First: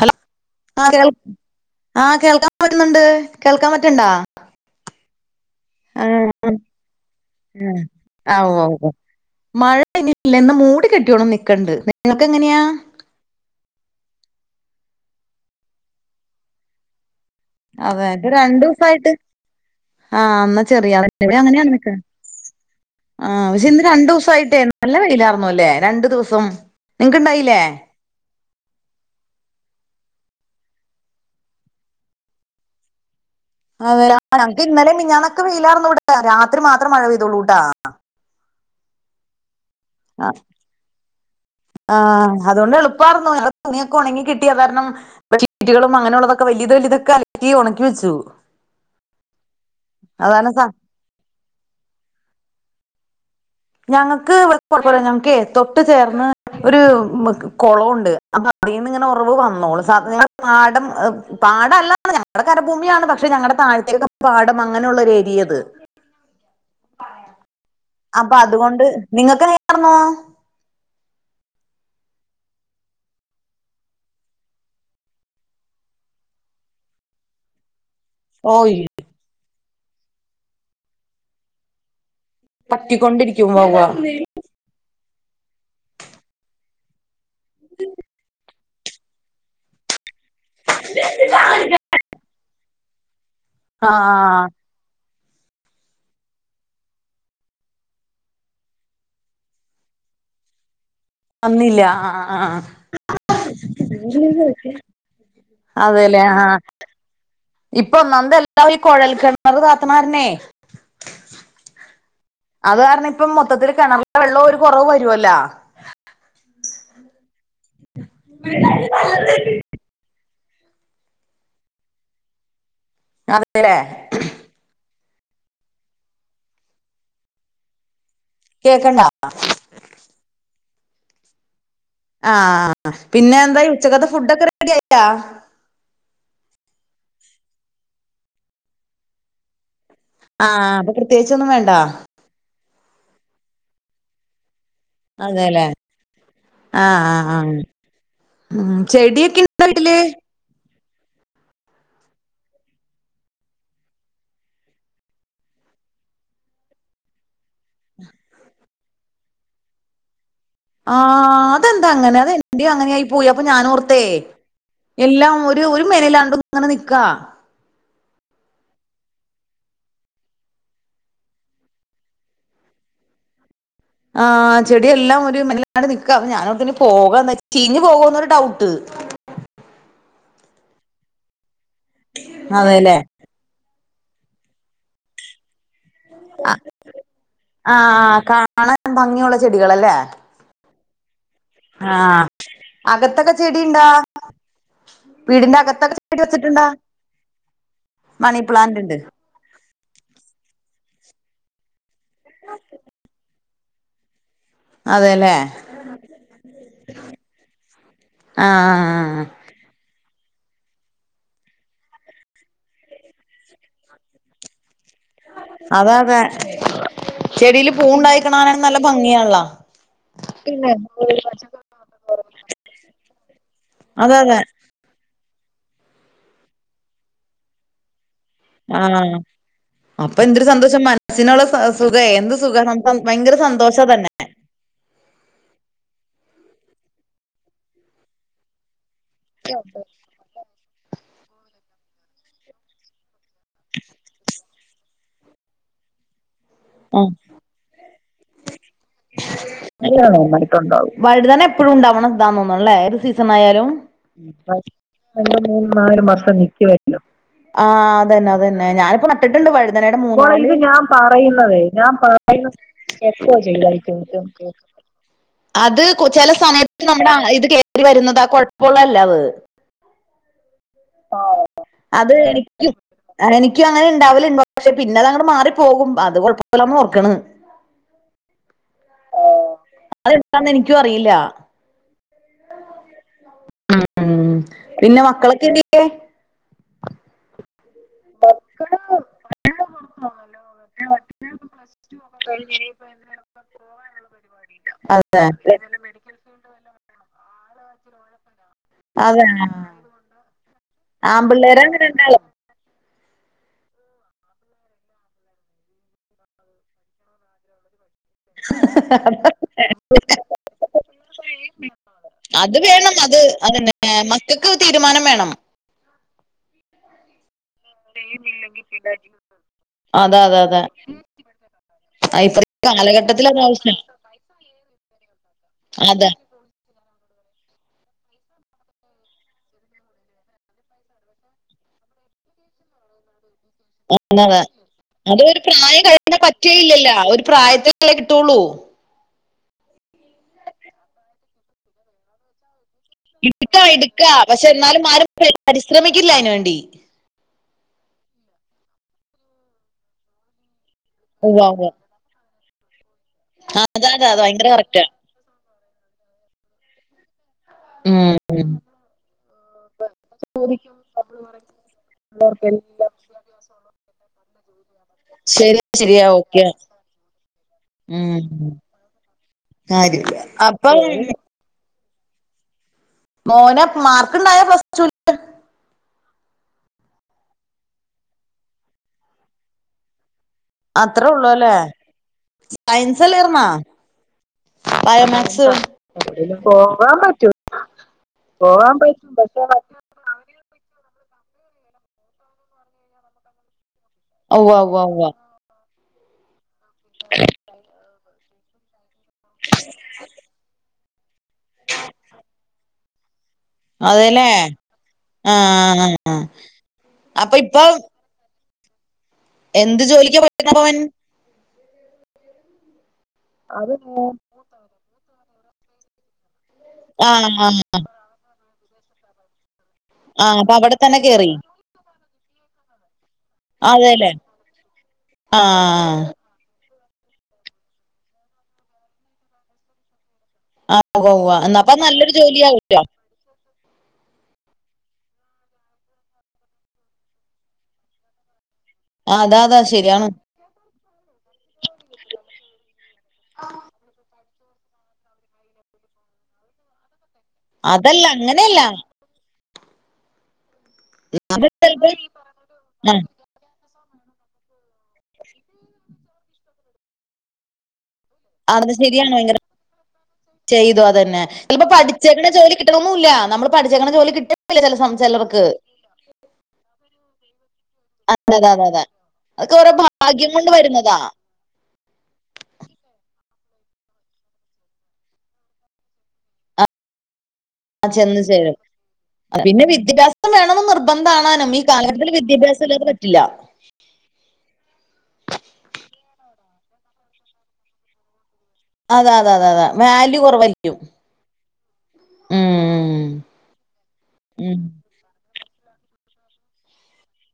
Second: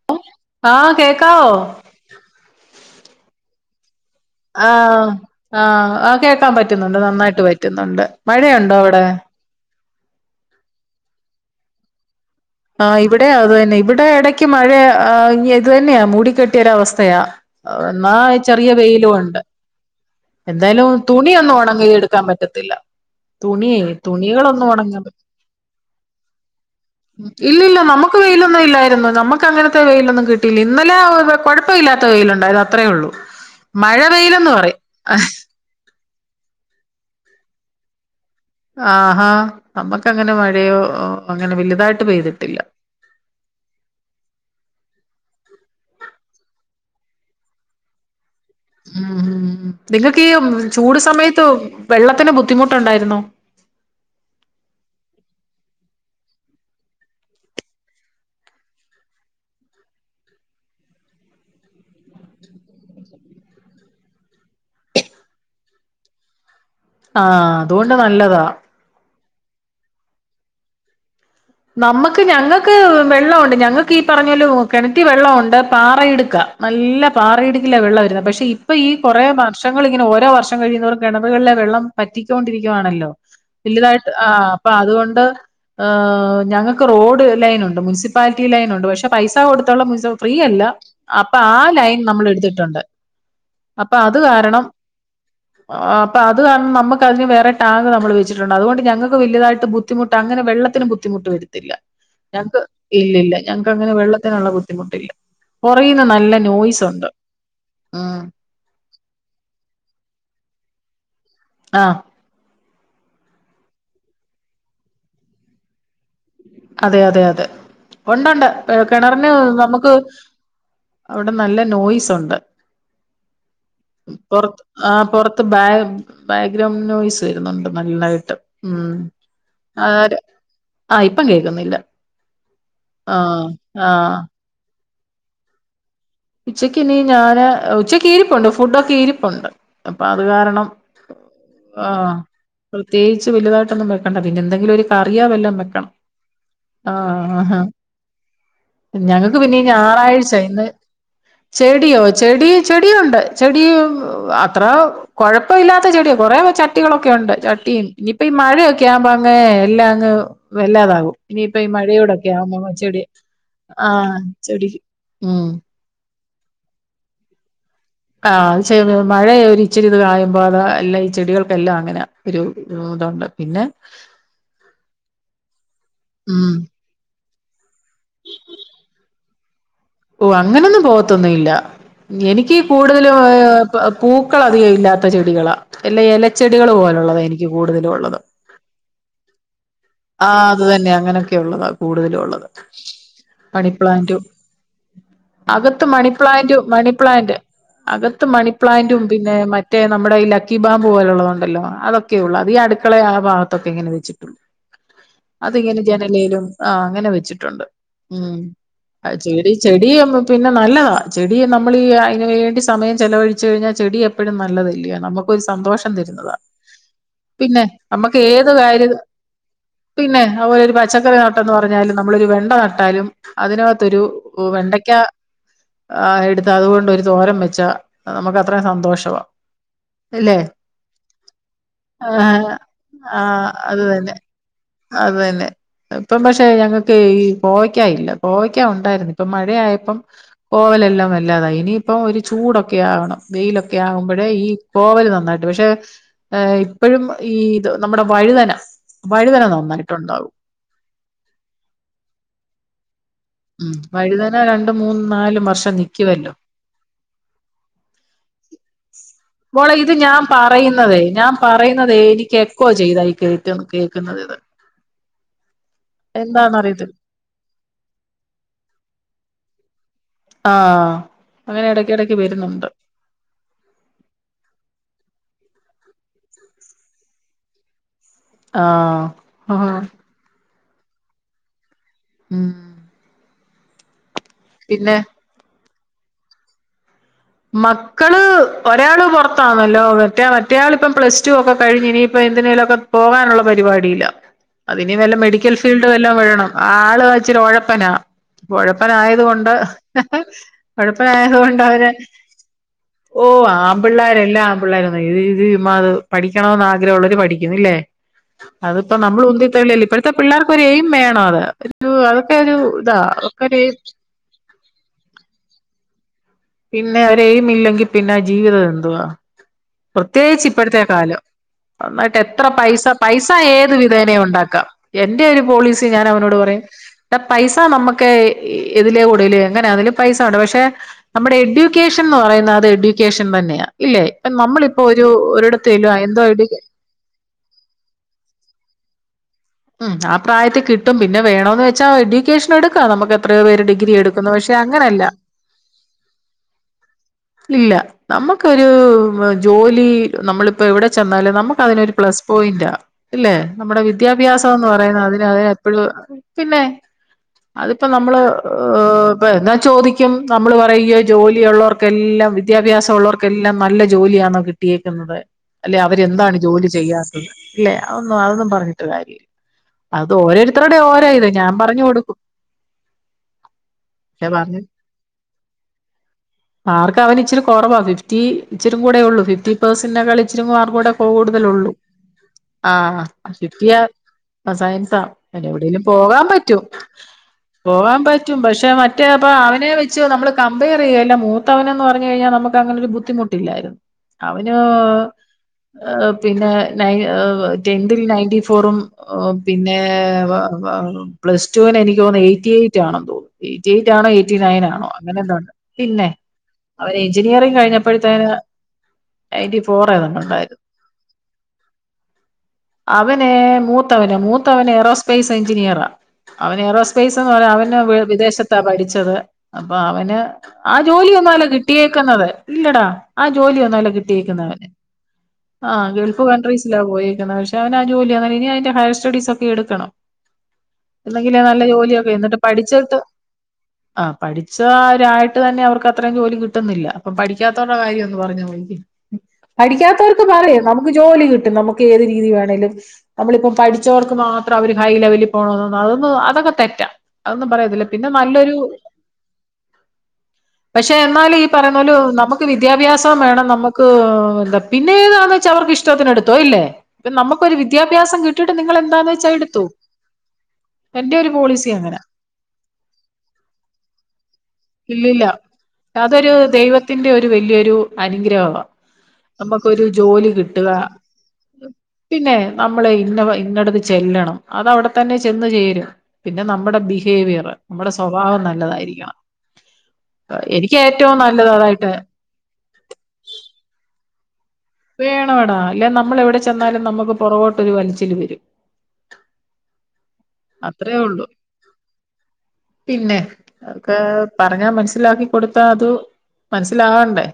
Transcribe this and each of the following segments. Hello ആ ആഹ് കേൾ കേക്കാവോ ആ കേൾക്കാൻ പറ്റുന്നുണ്ട് കേൾക്കാൻ പറ്റണ്ടാ ആഹ ആഹ് ആ കേക്കാൻ പറ്റുന്നുണ്ട് നന്നായിട്ട് ആഹ് പറ്റുന്നുണ്ട് മഴയുണ്ടോ അവിടെ ന്ന് മൂടി കെട്ടിയോണം നിക്കക്കണ്ട് നിങ്ങങ്ങനെയ ആ് ഇവിടെയാ അത്തന്നെ ഇവിടെ ഇടക്ക് മഴ ഇത് തന്നെയാ മൂടിക്കെട്ടിയരവസ്ഥയാാ അതെ എന്നാ ഇത് ചെറിയ രണ്ടൂസായിട്ട് വെയിലും ഉണ്ട് ആഹ് എന്നാ എന്തായാലും ചെറിയ തുണിയ ഒന്നും ഓണം ക എടുക്കാൻ പറ്റത്തില്ല ആഹ വിശ തുണിയേ ഇന്ന് രണ്ടു ദിവസയിട്ടേ തുണികളൊന്നും നല്ല ഉണങ്ങാൻ വെയിലായിർന്നുല്ലേ രണ്ടു ദിവസം നിങ്ങക്ക്ണ്ടായില്ലേ ഇല്ലോ നമുക്ക് വെയിലൊന്നും ഇല്ലായിരുന്നു നമുക്ക് അങ്ങനത്തെ വെയിലൊും ന്നും കിട്ടില്ല ഇന്നലെ കുഴപ്പമ ഇില്ലാത്ത വെയിലുണ്ടായത് അത്രയേ ഉള്ളൂ മഴ ആ വെയിലെന്ന് ഞക്ക് പറയും ഇന്നലെ മിഞ്ഞാനൊക്കെ പെയിലലാർന്നൂട രാത്രി മാത്രം മഴ പെയ്തള്ളൂ ട്ടാ ആഹഹാ ആ ആ വലുതായിട്ട് പെയ്തിട്ടില്ല അതുകൊണ്ട് എളുപ്പമായിരുന്നുഞ തുണിയൊക്കെ ഉണങ്ങി കിട്ടിയതായി ീറ്റുകളും അങ്ങനെയുള്ളതൊക്കെ വലിയത് വലിയ ഇതൊക്കെ അലറ്റി ഉണക്കി വെച്ചു ഉം നിങ്ങൾക്ക് ഈ അതാണ് സ ചൂട് സമയത്ത് വെള്ളത്തിന് ബുദ്ധിമുട്ട് ണ്ടായിരുന്നോ ഞങ്ങക്ക് കൊഴപ്പില്ല ഞക്ക് തൊട്ട് ചേർന്ന് ഒരു കൊളംഉണ്ട് അപ്പൊ അതിൽന്ന് ഇങ്ങനെ ഉറവ് വന്നോളൂ പാംടം പാടല്ല ആ ഞങ്ങളുടെ കരഭൂമിയാണ് പക്ഷെ ഞങ്ങളുടെ താഴ്ത്തേക്കെ പാടം അങ്ങനെയുള്ളൊരു എരിയത് ആഹതോ അപ്പൊ അതുകൊണ്ട് നിങ്ങക്ക് നേർന്നോ നമുക്ക് ഞങ്ങൾക്ക് വെള്ളംഉണ്ട് ഞങ്ങൾക്ക് ഈ പറഞ്ഞല കിണറ്റി വെള്ളംഉ ണ്ട് പാറയിടുക്കാംല്ല ല്ല പാറയിടിക്കില്ല വെള്ളം പക്ഷെ ഇപ്പൊ ഓയ് ഈ കുറേ വർഷങ്ങൾ ഇങ്ങന ഓരോ വർഷം കഴിയുന്നോറും കിണവുകളിലെ വെള്ളം പറ്റിക്കൊണ്ടിരിക്കുകവാണല്ലോ പറ്റിക്കൊണ്ടിരിക്കും വവ്വാ വലുതായിട്ട് ആ അപ്പൊ അതുകൊണ്ട് ഹ് ഞങ്ങൾക്ക് റോഡ് ലൈനുണ്ട് മുസിപ്പാലിറ്റി ലൈനുണ്ട് പക്ഷെ പൈസ കൊടുത്തുള്ള മു ഫ്രീയല്ല അപ്പൊ ആ ലൈൻ നമ്മൾ എടുത്തിട്ടുണ്ട് അപ്പൊ അത് ആഹ് കാരണം ഉ ആ അപ്പ അത് കാരണം നമു അതിന് വേറെടാങ്ക് നമ്മൾ വെച്ചിട്ടുണ്ട് അതു കൊണ്ട് ഞങ്ങൾക്ക് വലതായിട്ട് ബുദ്ധിമുട്ട് അങ്ങനെ വെള്ളന് ബ ബുദ്ധിമുട്ട് വടുത്തില്ല വന്നില്ല ആഹ് ഞങ്ങക്ക് ആഹ് ഇല്ലില്ല ഞങ്ങക്ക് അങ്ങനെ വെള്ളത്തിനുള്ള ബുദ്ധിമുട്ടില്ല കൊറയുന്നു അതെല്ലേ നല്ല ആഹ് നോയ്സ് ഉണ്ട് ഇപ്പൊ ഉം ഒന്നന്തെല്ലാം ഈ കുഴൽ കിണറ് കാത്തനരനെ ആഹ അത് കാരണം ഇപ്പ മൊത്തത്തില്ൽ കിണറില വെള്ളം ഒരു കുറവ് വരുവല്ലോ അതെ അതെ അതെ ഉണ്ടണ്ട് കിണറിന് നമുക്ക് അവിടെ നല്ല നോയ്സ് ഉണ്ട് അതെല്ലേ പുറത്ത് ആ പുറത്ത് ബാ ബാക്ക്ഗ്രൗണ്ട് നോയിസ് വരുന്നുണ്ട് നല്ലതായിട്ട് ഉ കേക്കണ്ട ആ ആ ഇപ്പം കേൾക്കുന്നില്ല ആഹ പിന്നെ എന്തായി ഉച്ചകത്തെ ആഹ് ഫുഡ ഒക്കെ റെഡി ആയാ ഉച്ചക്ക് ഞാൻ ഞാന് ഉച്ചയ്ക്ക് ഇരിപ്പുണ്ട് ഫുഡൊക്കെ ഇരിപ്പുണ്ട് അപ്പൊ അത് ആ കാരണം അപ്പൊ പ്രത്യേകിച്ചൊന്നും വേണ്ട ആഹ പ്രത്യേകിച്ച് വലുതായിട്ടൊന്നും വെക്കണ്ട പിന്നെ എന്തെങ്കിലും ഒരു കറിയാ വെല്ലാം അതെല്ലേ വെക്കണം ആ ആ ആഹ ആ ആഹ ഉം ഞങ്ങക്ക് ചെടിയൊക്കെ പിന്നെ ഉണ്ടോ വീട്ടില് ഞായറാഴ്ച ഇന്ന് ഉം ചെടിയോ ചെടി ചെടിയ ഉണ്ട് ചെടി അത്ര കൊഴപ്പ ഇല്ലാത്ത ചെടിയോ കൊറെേ ചട്ടികളൊക്കെ ഉണ്ട് ചട്ടിയ ഇനിയിപ്പ ഈ മഴയൊക്കെ ആവുമ്പോ അങ്ങ എല്ലാം അങ്ങ് ആ വല്ലാതാകും ഇനിയിപ്പ ഈ അതെന്താ അങ്ങനെ അത് മഴയോടൊക്കെ ആകുമ്പോ എന്റെയും ചെടി അങ്ങനെയായി പോയി അപ്പൊ ഞാൻ ആ ഓർത്തേ ചെടി എല്ലാം ഉം ഒരു ഒരു മനൽാണ്ട അങ്ങനെ നിക്ക ആ അത് മഴയ ഇച്ചിരി ഇത് കായുമ്പോ അത അല്ല ഈ ചെടികൾക്കെല്ലാം അങ്ങനെ ഒരു അതോണ്ട് പിന്നെ ആഹ് ചെടിയെല്ലാം ഒരു മാട് നിക്കാ ഉം ഞാനോത്തന് പോകാന്ന് ചീഞ്ഞു പോകന്നൊരു ഡൗട്ട് ഓ അങ്ങനൊന്നും പോത്തൊന്നുംല്ല എനിക്ക് അതെല്ലേ കൂടുതലും ഏ പൂക്കള അധികം ഇല്ലാത്ത ചെടികളാ അല്ല ഇലച്ചെടികള് പോലുള്ളതാ എനിക്ക് കൂടുതലും ഉള്ളത് കുട്ടികളല്ലേ ആഹ് അത് തന്നെ അങ്ങനെയൊക്കെ ഉള്ളതാണ് കൂടുതലുംള്ളത് അകത്തൊക്കെ ചെടി ഉണ്ടാ മണിപ്ലാന്റും വീടിന്റെ അകത്ത് അകത്തൊക്കെ ചെടി മണിപ്ലാന്റ് വെച്ചിട്ടുണ്ടാ മണിപ്ലാന്റ് അകത്ത് മണി പ്ലാന്റ് ഉണ്ട് മണിപ്ലാന്റും പിന്നെ മറ്റേ നമ്മുടെ ഈ ലക്കിബാ പോലുള്ളതു ഉണ്ടല്ല അതൊക്കെയ ഉള്ളൂ അത് ഈ അടുക്കളെ ആ ഭാഗത്തൊക്കെ ഇങ്ങനെ വെച്ചിട്ടുള്ളൂ അതെല്ലേ അതിങ്ങനെ ജനലയിലും ആ അങ്ങനെ വെച്ചിട്ടുണ്ട് ഉ ആ ആഹ് ചെടി ചെടി അ പിന്നെ നല്ലതാണ് ചെടി നമ്മൾ അതിനന് വേണ്ടി സമയം ചിലവഴിച്ചു കഴിഞ്ഞാൽ ചെടി എപ്പോഴും നല്ലതല്ല അതതെ പിന്നെ ചെടിൽ പൂവ് നമുക്ക് ഇണ്ടായികനെ ഏത് കാണാൻ നല്ല കാര്യം ഭംഗിയല്ലാ പിന്നെ അതുപോലെ ഒരു പച്ചക്കറി നട്ട എന്ന് പറഞ്ഞാലും നമ്മളൊരു വെണ്ട നട്ടാലും അതിനകത്തൊരു അതെ അതെ വെണ്ടയ്ക്കാ ആഹ് എടുത്ത അതുകൊണ്ട്രു തോരം വെച്ചാ നമുക്ക് അത്രയും ആഹ് സന്തോഷവാ അപ്പൊ അല്ലേ എന്തൊരു സന്തോഷം മനസ്സിനുള്ള സുഖ ആ എന്ത് സുഖ ഭയങ്കര സന്തോഷം തന്നെ അതന്നെ ഇപ്പം പക്ഷെ ഞങ്ങക്ക് ഈ പോയ്ക്കാ ഇല്ല കോവക്ക ഉണ്ടായിരുന്ന ഇപ്പ മഴയപ്പം പോവലെല്ലാം വല്ലാത ഇനി ഇപ്പൊ ഒരു ചൂടൊക്കെ ആകണം വെയിലൊക്കെ ആകുമ്പോഴേ ഈ കോവൽ നന്നായിട്ട് പക്ഷെ ഇപ്പോഴും ഈ ഇത് നമ്മുടെ വഴുതനം ണ്ട വഴുതാനെ എപ്പഴും ഉണ്ടാവണം ഇതാ തോന്നുന്നില്ലേ ല ഉം വഴുതന രണ്ട് മൂന്ന് നാലും വർഷം നിക്കുവല്ലോ വർഷം നിക്ക വരില്ലോ ആഹ് അതന്നെ അതന്നെ ഞാനിപ്പ നട്ടിട്ടുണ്ട് മോളെ ഇത് വഴുതനയുടെ ഞാൻ മൂന്നാല് ഞാൻ പറയുന്നതേ ഞാൻ പറയുന്നത് പറയുന്നതേ എനിക്ക് എക്കോ ചെയ്തായി എക്കോ കേട്ട ചെയ്തായിരിക്ക കേൾക്കുന്നത് ഇത് കേകനെ അത് ചില സമയത്ത് എന്താന്നറിയത്തില്ല നമ്മുടെ ഇത് കേയറി വരുന്നത് കൊഴപ്പമള്ളല്ല അത് ആഹ് അങ്ങനെ അത് ഇടയ്ക്കിടക്ക് വരുന്നുണ്ട് എനിക്കും എനിക്കും അങ്ങനെ ഇണ്ടാവലണ്ടോ പക്ഷെ പിന്നെ അത് അങ്ങ മാറി പോകും അത് കൊഴപ്പമില്ല ന്നോർക്കണ് ആഹ ഹ എന്താന്ന് എനിക്കും അറിയില്ല ഉം ഉം പിന്നെ മക്കളൊക്കെ എന്തിയെ? മക്കള് ഒരാള് പുറത്താന്നല്ലോ മറ്റേ മറ്റേൾ ഇപ്പ പ്ലസ് ടു ഒക്കെ കഴി ഇനിപ്പ എന്തിന പോവാനുള്ള പരിപാടീല അതിന വല്ല അതെ മെഡിക്കൽ ഫീൽഡ് വല്ലാം വേണം ആള് ഇച്ചരി ഒഴപ്പന ഒഴപ്പനായത് അതെ കൊണ്ട് ഉഴപ്പനായത് ആമ്പിള്ളേരെ കൊണ്ട് അവന് അങ്ങനെ- ഓ ആപിള്ളേരല്ലാ ആപിള്ളേര ഇത് ഇത് പഠിക്കണമന്ന് ആഗ്രഹമ ഉള്ളര് പഠിക്കും ല്ലേ അതിപ്പോ നമ്മൾ ഉന്തി തള്ളല്ല ഇപ്പോഴത്തെ പിള്ളേർക്ക് ഒരു എയിം വേണോ അത് ഒരു അതൊക്കെ ഒരു അത് വേണം ഇതാ അത് അതൊക്കെ ഒരു അതന്നെ എയിം മക്കൾക്ക് തീരുമാനം വേണം പിന്നെ ഒരു എയിം ഇല്ലെങ്കിൽ പിന്നെ ആ ജീവിതം എന്തുവാ അതെ അതെ പ്രത്യേകിച്ച് അതെ ഇപ്പോഴത്തെ കാലം ആ, നന്നായിട്ട് എത്ര ഇപ്പത്തെ പൈസ കാലഘട്ടത്തിൽ പൈസ അത് ഏത് ആവശ്യം വിധേനയയും ഉണ്ടാക്കാം എന്റെ ഒരു പോളിസി ഞാൻ അതെ അവനോട് പറയും ഇ പൈസ നമുക്ക് ഇതില കൂടെല് എങ്ങനെ അതില് പൈസ ഉണ്ട പക്ഷെ നമ്മുടെ എഡ്യൂക്കേഷൻ എന്ന് പറയുന്നത്ത് എഡ്യൂക്കേഷൻ തന്നെയാ ഇല്ലേ ഇപ്പൊ അതെയതെ നമ്മളിപ്പോ ഒരു അതൊരു പ്രായം ഒരിടത്തേലും കഴിഞ്ഞാ എന്തോ എഡ്യൂക്കേ പറ്റുകല്ലല്ലോ ഒരു പ്രായത്തില്ല കിട്ട ഉള്ളൂ മ് ആ പ്രായത്തിൽ കിട്ടും പിന്നെ വേണന്ന് വെച്ചാൽ എഡ്യൂക്കേഷൻ എടുക്ക [unintelligible] നമുക്ക് എത്രയ ഇടുക്ക പേര് ഡിഗ്രി ഇടുക്ക എടുക്കുന്നു പക്ഷെ എന്നാലും അങ്ങനെയല്ല ആരും പരിശ്രമിക്കില്ല അതിനു വേണ്ടി ഇല്ല നമുക്കൊരു ജോലി നമ്മളിപ്പോ എവിടെ ചെന്നാലും നമുക്ക് അതിനൊരു പ്ലസ് പോയിന്റ ഇല്ലെ നമ്മുടെ അതാ അതാ അത് ഭയങ്കര വിദ്യാഭ്യാസംന്ന് കറക്റ്റാ പറയുന്നത് അതിനത് എപ്പോഴും പിന്നെ അതിപ്പോ നമ്മള് ഇപ്പ എന്നാ ചോദിക്കും നമ്മള് പറയയ ജോലിയള്ളവർക്കെ എല്ലാം എല്ലാവർക്കെല്ലാം വിദ്യാഭ്യാസമുള്ളവർക്കെല്ലാം നല്ല ജോലിയാാണ് കിട്ടിയേക്കുന്നത് ശരി അല്ലെ ശരിയാ അവരെന്താണ് ഓക്കെ ജോലി ചെയ്യാത്തത് അല്ലെ അതൊന്നും അതൊന്നും പറഞ്ഞിട്ട് കാര്യമല്ല അത് കാര്യമില്ല ഓരോരുത്തരുടെ അപ്പം ഓരോ ഇത ഞാൻ പറഞ്ഞു കൊടുക്കും മോനെ മാർക്ക് ഇണ്ടായ [unintelligible] ആർക്ക അവന് ഇച്ചരി കുറവാാണ് ഫിഫ്റ്റി ഇച്ചും കൂടെയ ഉള്ളൂ ഫിഫ്റ്റി പേഴസെറി [unintelligible] ഇച്ചരിമാർും കൂടെ അത്രേ ഉള്ളു അല്ലേ കൂടുതലള്ളൂ ആ സയൻസ് അല്ലായിരുന്നാ ശിട്ടിയ അസായൻസാ ബയോമാക്സ് എവിടെേങ്കലും പോകാൻ എവിടെയെങ്കിലും പറ്റൂ പോകാൻ പറ്റും പോകാൻ പറ്റും പക്ഷെ പോകാൻ പറ്റും മറ്റേപ്പ പക്ഷെ അവനെ വെച്ച്ു നമ്മള് കമ്പ റിയല്ല മൂത്തവനന്ന് പറഞ്ഞു കഴിഞ്ഞാൽ നമുക്ക് അങ്ങനെൊ ഒരു ബുദ്ധിമുട്ടില്ലായിരുന്നു ഉവ്വ അവന് ഉവ്വ ഉവ്വ പിന്നെ [unintelligible] ടെന്തിൽ നയന്റി ഫോറും പിന്നെ പ്ലസ് ടുവിന് എനിക്ക് തോന്ന എയ്റ്റി എയ്റ്റ് ആണെന്ന് തോന്നുന്നു എയ്റ്റി എയ്റ്റ് ആണോ അതെല്ലേ എയ്റ്റി നയൻ ആണോ അങ്ങനെ ആ എന്തണ്ട് പിന്നെ അവന് അപ്പൊ എഞ്ചിനീയറിങ് ഇപ്പൊ കഴിഞ്ഞപ്പോഴത്തേന് നയന്റ്റ എന്ത് ഫോർ ആഏത ജോലിക്കാ ഉണ്ടായിരുന്നു പറ്റുന്നവൻ അവന് അത് [unintelligible] മൂത്തവൻ എഏറോസ്പേസ് എഞ്ചിനീയറാ അവൻ എഏറോസ്പേസ് ആഹ് എന്ന് പറ ആഹ് അവ വിദേശ ത്ത പഠിച്ചത് അപ്പൊ അവന് ആഹ് അപ്പൊ ആ അവിടെ തന്നെ ജോലി കേറി ഒന്നുല്ലോ കിട്ടിയേക്കുന്നത് ഇല്ലടാ ആ ജോലി ഒന്നല്ല അതെല്ലേ കിട്ടിയേക്കുന്നത് ആഹ് [unintelligible] പോയിരിക്കുന്നത് പക്ഷെ അവന് ആ ജോലിയാ ഇനി അതിന്റെ ഹയർ സ്റ്റഡീസ് ഒക്കെ എടുക്കണം ആഹ് ഉവ്വ ഉവ്വ എന്നന്തെങ്കില എന്നാ നല്ല അപ്പൊ ജോലിയൊക്കെ നല്ലൊരു എന്നിട്ട് ജോലിയാവൂല്ലോ പഠിച്ചിട്ട് ആ പഠിച്ച ഒരായിട്ട് തന്നെ അവർക്ക് അത്രയും ജോലിും കിട്ടുന്നില്ല അപ്പൊ പഠിക്കാത്തവടെ കാര്യം ഒന്ന് പറഞ്ഞ പോല ആഹ് അതാ അതാ ശരിയാണ് പഠിക്കാത്തവർക്ക് പറയാം നമുക്ക് ജോലി കിട്ടും നമുക്ക് ഏത് രീതി വേണമേലും നമ്മളിപ്പം പഠിച്ചവർക്ക് മാത്രം അവര് ഹൈ ലെവലിൽ പോണ അതൊന്ന് അതൊക്കെ തെറ്റാം അതൊന്നും പറയത്തില്ല അതല്ല പിന്നെ നല്ലൊരു അങ്ങനെയല്ല പക്ഷെ എന്നാലും ഈ പറയുന്ന ചെലപ്പോ പോല നമുക്ക് ആഹ് വിദ്യാഭ്യാസം വേണം നമുക്ക് [unintelligible] പിന്നെ താന്ന് വെച്ചാൽ അവർക്ക് ഇഷ്ടത്തിന് എടുത്തോ ഇല്ലേ നമുക്കൊ ഒരു വിദ്യാഭ്യാസം കിട്ടിട്ട് നിങ്ങ എന്താന്ന് വെച്ചാ എടുത്തോ ചെയ്തുോ എന്റെ അതന്നെ ഒരു ചിലപ്പോ പോളിസി അങ്ങനെ പഠിച്ചേക്കുന്ന ജോലി കിട്ടണമന്നും ഇല്ല നമ്മള് പഠിച്ചേക്ക ജോലി കിട്ടില [unintelligible] ഇല്ലില്ല അതൊരു ദൈവത്തിന്റെ ഒരു വല്ിയൊരു അതെ അതെ അനുഗ്രഹമാണ് അതെ അതൊക്കെ ഓരോ നമുക്കൊരു ജോലി ഭാഗ്യം കൊണ്ട് കിട്ടുക വരുന്നതാ പിന്നെ നമ്മളെ ഇന്നടത്ത് ചെല്ലണം അത അവിടെ തന്നെ ചെന്ന് ചേരും പിന്നെ നമ്മുടെ ബിഹേവിയർ നമ്മുടെ ആഹ് ചെന്ന് സ്വഭാവം ചേരും നല്ലതായിരിക്കണം പിന്നെ വിദ്യാഭ്യാസം വേണംമന്ന് എനിക്ക് നിർബന്ധം ഏറ്റവും നല്ലത് കാണാനും ഈ അതായിട്ട് കാലത്തില്ൽ വിദ്യാഭ്യാസം ഇല്ലാതെ പറ്റില്ല വേണ എടാ അല്ലെ നമ്മൾ എവിടെ ചെന്നാലും നമുക്ക് പുറവോട്ട്ൊരു വലിച്ചില് വരും അതെ അതെ അതെ അതെ വല്യു അത്രേ ഉള്ളു ഉം പിന്നെ അക്കെ ഉം പറഞ്ഞ മനസ്സിലാക്കി കൊടുത്താ അത് മനസ്സിലാാവണ്ടേ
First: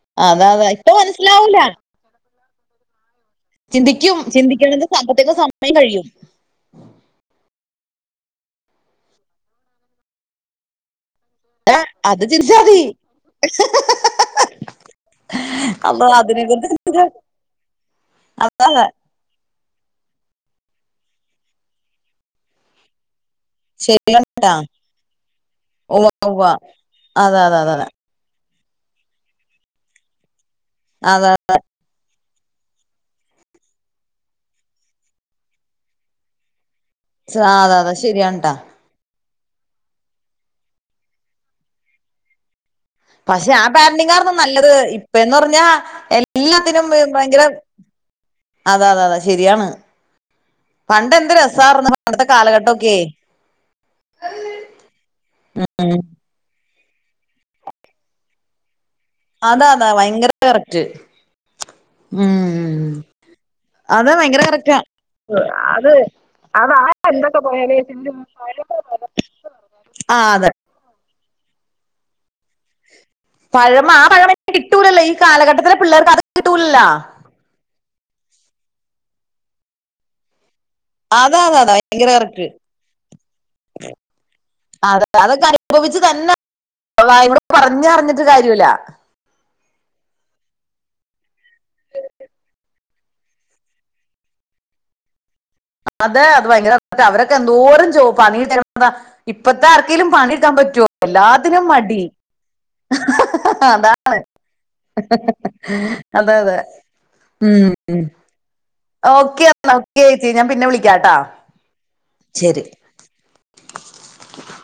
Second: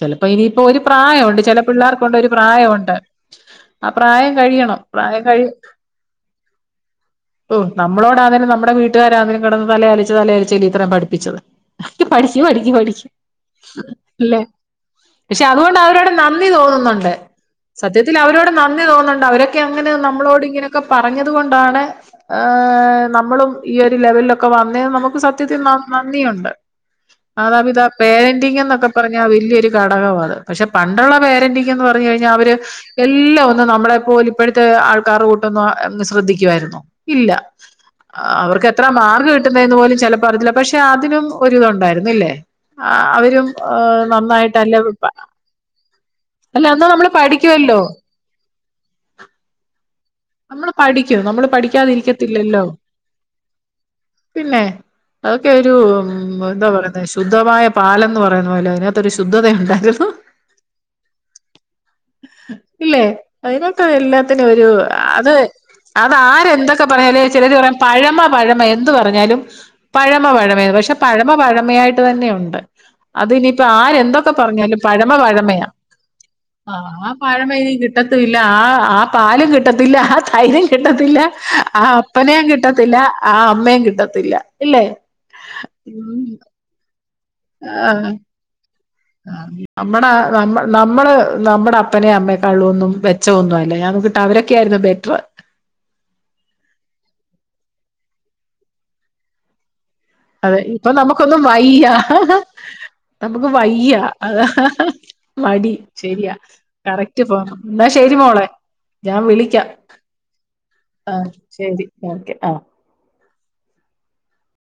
ചിലപ്പോ അതാ ഇനിയിപ്പോൊ അതാ ഒരു ഇപ്പൊ പ്രായമുണ്ട് ചില മനസ്സിലാവൂല പിള്ളേർക്കണ്ട് ഒരു പ്രായംുണ്ട് ആ ചിന്തിക്കും പ്രായം കഴിയണം ചിന്തിക്കണത് പ്രായം അപ്പത്തേക്ക് കഴി സമയം കഴിയും ഓ നമ്മളോട [unintelligible] നമ്മ വീട്ടുകാരെനും കിട തലാലി തലാലിൽ ഇത്രം പഠിച്ച ഏ, ിച്ചത് അത് പഠിച്ചു ചിന്തിച്ചാ പഠിക്കു മതി പഠിക്കു അല്ലേ പക്ഷെ അതുകൊണ്ട് അപ്പൊ അവരോട് അതിനെ നന്ദി കുറിച്ച് തോന്നുന്നുണ്ട് സത്യത്തിൽ അവരോട് അതാ നന്ദി അതാ. തോന്നുന്നുണ്ട് അവരെ അങ്ങനെ നമ്മളോട് ഇങ്ങനെയൊക്കെ പറഞ്ഞത് കൊണ്ടാണ് [unintelligible] നമ്മളും ഈ ഒരു ശരിയാണ് ലെവലൊക്കെ ട്ടാ വന്നേ നമുക്ക് സത്യത്തിൽ ഉവ്വ ഉവ്വ നന്ദിയുണ്ട് അതാ മാതാ അതാ അതാ പിതാ അതാ പേരൻ്റ് ൻ്റിന്നൊക്കെ പറഞ്ഞാ വലിയൊരു ഘടകാ അത്. പക്ഷെ പണ്ടുള്ള അതാ പാരന്റിങ്ങ് എന്ന് പറഞ്ഞു കഴിഞ്ഞാ അവര് എല്ലാം ഒന്ന് നമ്മളെപ്പോല് ഇപ്പോഴത്തെ ആൾക്കാർടെ കൂട്ടൊന്ന് ശ്രദ്ധിക്കുവായിരുന്നോ? ഇല്ല സ- ആ, അതാ അതാ ശരിയാണ് ട്ടാ അവർക്ക് എത്ര മാർക്ക് കിട്ട് [unintelligible] പോലും ചിലപ്പോ അറിയത്തില്ല പക്ഷെ അതിനും ഒരിതുണ്ടായിരുന്നു ഇല്ലേ ആഹ് അവരും പക്ഷെ ആ പാരന്റിംഗ് ആയിരുന്നു നല്ലത് നന്നായിട്ടല്ല പ ഇപ്പന്ന് പറഞ്ഞാ എന്നാ എല്ലാത്തിനും ഭ- നമ്മള് ഭയങ്കര പഠിക്കുവേ ല്ലോ അതാ അതാ അതെ ശരിയാണ് നമ്മള് പഠിക്കും പണ്ടെന്ത് നമ്മള് രസാർന്ന് പണ്ടത്തെ പഠിക്കാതിരിക്കത്തില്ലല്ലോ കാലഘട്ടൊക്കെ പിന്നെ അതൊക്കെ ഒരു ഉം. ന്താ പറ ശുദ്ധമായ പാലന്ന് പറയുന്ന പോലെ അതിനകത്തൊരു ശുദ്ധത അതാ അതാ ഉണ്ടായിരുന്നു ഭയങ്കര കറക്റ്റ് ഉം ഇല്ലെ അതിനൊക്കെ അത് ഭയങ്കര എല്ലാത്തിനും ഒരു കറക്റ്റാ അത് അത് ആര് അത് എന്തൊക്കെ ആ പറഞ്ഞാല് എന്തൊക്കെ ചെലര് പറയും പോയാലേ ചിന്തി പഴമ പഴമ എന്ത് പറഞ്ഞാലും ആ പഴമ അതെ പഴമെന്ന് പക്ഷെ പഴമ പഴമയായിട്ട് തന്നെയുണ്ട് അത് ഇനിപ്പോ പഴം ആര് ആ പഴം എന്തൊക്കെ ഇനി പറഞ്ഞാലും കിട്ടൂലല്ലോ പഴമ ഈ പഴമയാ കാലഘട്ടത്തിലെ പിള്ളേർക്ക് അത് കിട്ടൂലല്ലോ ആ പഴമ ഇനി കി ട്ടത്തൂല്ല ആഹ് ആഹ് പാലും കിട്ടത്തില്ല ആ തൈരും കിട്ടത്തില്ല അതാ അതാ അതാ ആ ഭയങ്കര അപ്പനേം കറക്റ്റ് കിട്ടത്തില്ല ആ അമ്മയേം കിട്ടത്തില്ല ഇല്ലേ അത് അതൊക്കെ അനുഭവിച്ച് ഉം തന്നെ വായകൊണ്ട് ആഹ് പറഞ്ഞറിഞ്ഞിട്ട് കാര്യല്ല നമ്മടെ നമ്മ നമ്മള് നമ്മടെ അപ്പനെ അമ്മയേക്കാളൊന്നും മെച്ചൊന്നും അല്ല ഞാൻ നോക്കീ ട്ട് അവരൊക്കെയായിരുന്നു ബെറ്റർ അതെ അത് ഭയങ്കര അവരൊക്കെ എന്തോരം ജോ പണി എടുത്ത് നടന്നതാ ഇപ്പത്തെ ആർക്കെങ്കിലും പണി എടുക്കാൻ അതെ പറ്റുമോ ഇപ്പൊ നമുക്കൊന്നും എല്ലാത്തിനും വയ്യ മടി നമുക്ക് അതാ വയ്യ അതാ മടി ശരിയാ അതെ അതെ കറക്റ്റ് ഫോം ശരി മോളെ ഞാൻ ഓക്കെ വിളിക്കാം ഓക്കെ ചേച്ചി ഞാൻ പിന്നെ വിളിക്കാട്ടാ ആഹ് ശരി ഓക്കെ ആഹ് ശരി [inaudible]